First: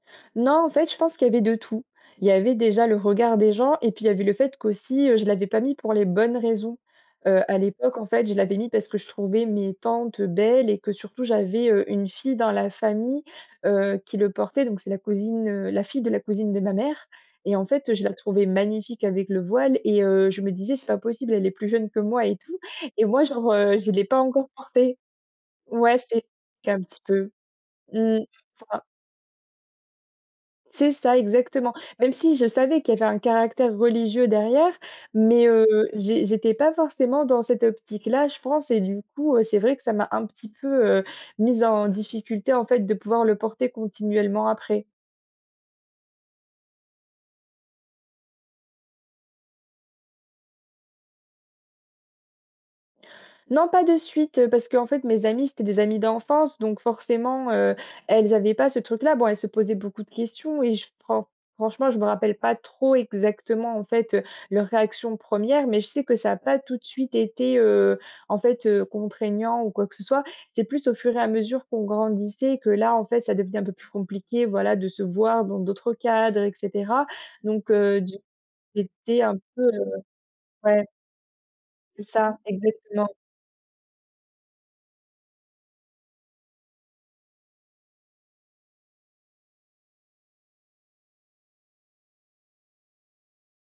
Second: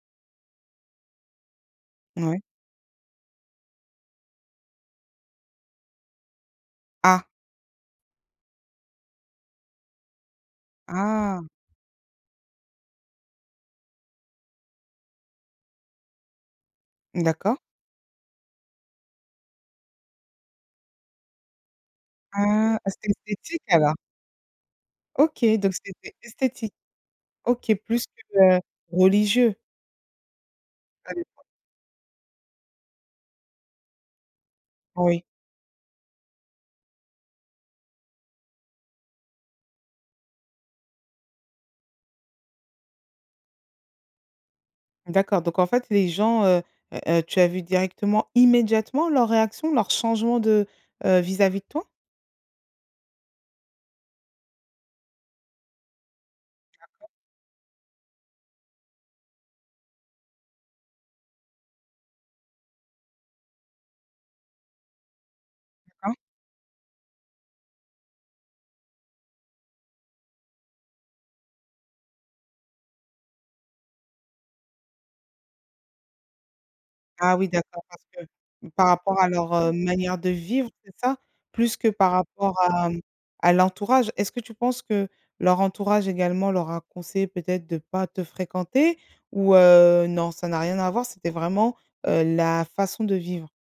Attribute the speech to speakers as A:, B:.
A: Non, en fait, je pense qu'il y avait de tout. Il y
B: Mouais.
A: avait, déjà, le regard des gens et puis, il y avait le fait qu'aussi, heu, je l'avais pas mis pour les bonnes raisons.
B: Ah!
A: Heu, à l'époque, en fait, je l'avais mis parce que je trouvais mes tantes, heu, belles et que surtout
B: Ah!
A: j'avais, heu, une fille dans la famille, heu, qui le portait, donc c'est la cousine, heu, la fille de la cousine de ma mère et
B: D'accord.
A: en fait, heu, je la trouvais magnifique avec le voile et heu, je me disais: «C'est pas possible, elle est plus jeune que moi et tout
B: Ah! ah,
A: et
B: c'était
A: moi genre,
B: esthétique,
A: heu, je
B: alors?
A: l'ai pas encore porté.»
B: OK, donc
A: Ouais
B: c'était
A: c'était
B: esthétique.
A: cas un petit peu.
B: OK, plus
A: Mmh,
B: que, heu,
A: ça.
B: religieux?
A: C'est
B: Ca
A: ça
B: dépend.
A: exactement. Même si je savais qu'il y avait un caractère religieux derrière,
B: Oui.
A: mais, heu, j'é j'étais pas forcément dans cette optique-là, je pense et du coup, heu, c'est vrai que ça m'a un petit peu, heu, mise en difficulté en fait de pouvoir le porter continuellement après.
B: D'accord, donc, en fait, les gens, heu, heu, heu, tu as vu directement, immédiatement leurs réactions, leurs changements de, heu, vis-à-vis de toi?
A: Non pas de suite, heu, parce qu'en fait mes amies, c'étaient des amies d'enfance donc
B: D'accord.
A: forcément, heu, elles avaient pas ce truc-là. Bon, elles se posaient beaucoup de questions et je fran franchement, je me rappelle pas trop exactement, en fait, heu, leurs réactions 1res mais je sais
B: D'accord.
A: que ça a pas tout de suite été, heu, en fait, heu, contraignant ou quoi que ce soit. C'est plus au fur et à mesure qu'on grandissait que là, en fait, ça devenait un peu plus compliqué, voilà, de se voir dans d'autres cadres et cetera.
B: Ah oui,
A: Donc,
B: d'accord,
A: heu,
B: parce
A: d
B: que,
A: j'ai
B: par rapport
A: été
B: à
A: un
B: leur,
A: peu,
B: heu,
A: heu,
B: manière de vivre,
A: ouais.
B: c'est ça? Plus que
A: C'est
B: par
A: ça,
B: rapport à, mmh,
A: exactement.
B: à l'entourage? Est-ce que tu penses que leur entourage également leur a conseillé peut-être de pas te fréquenter? Ou, heu, non, ça n'a rien à voir, c'était vraiment, heu, la façon de vivre?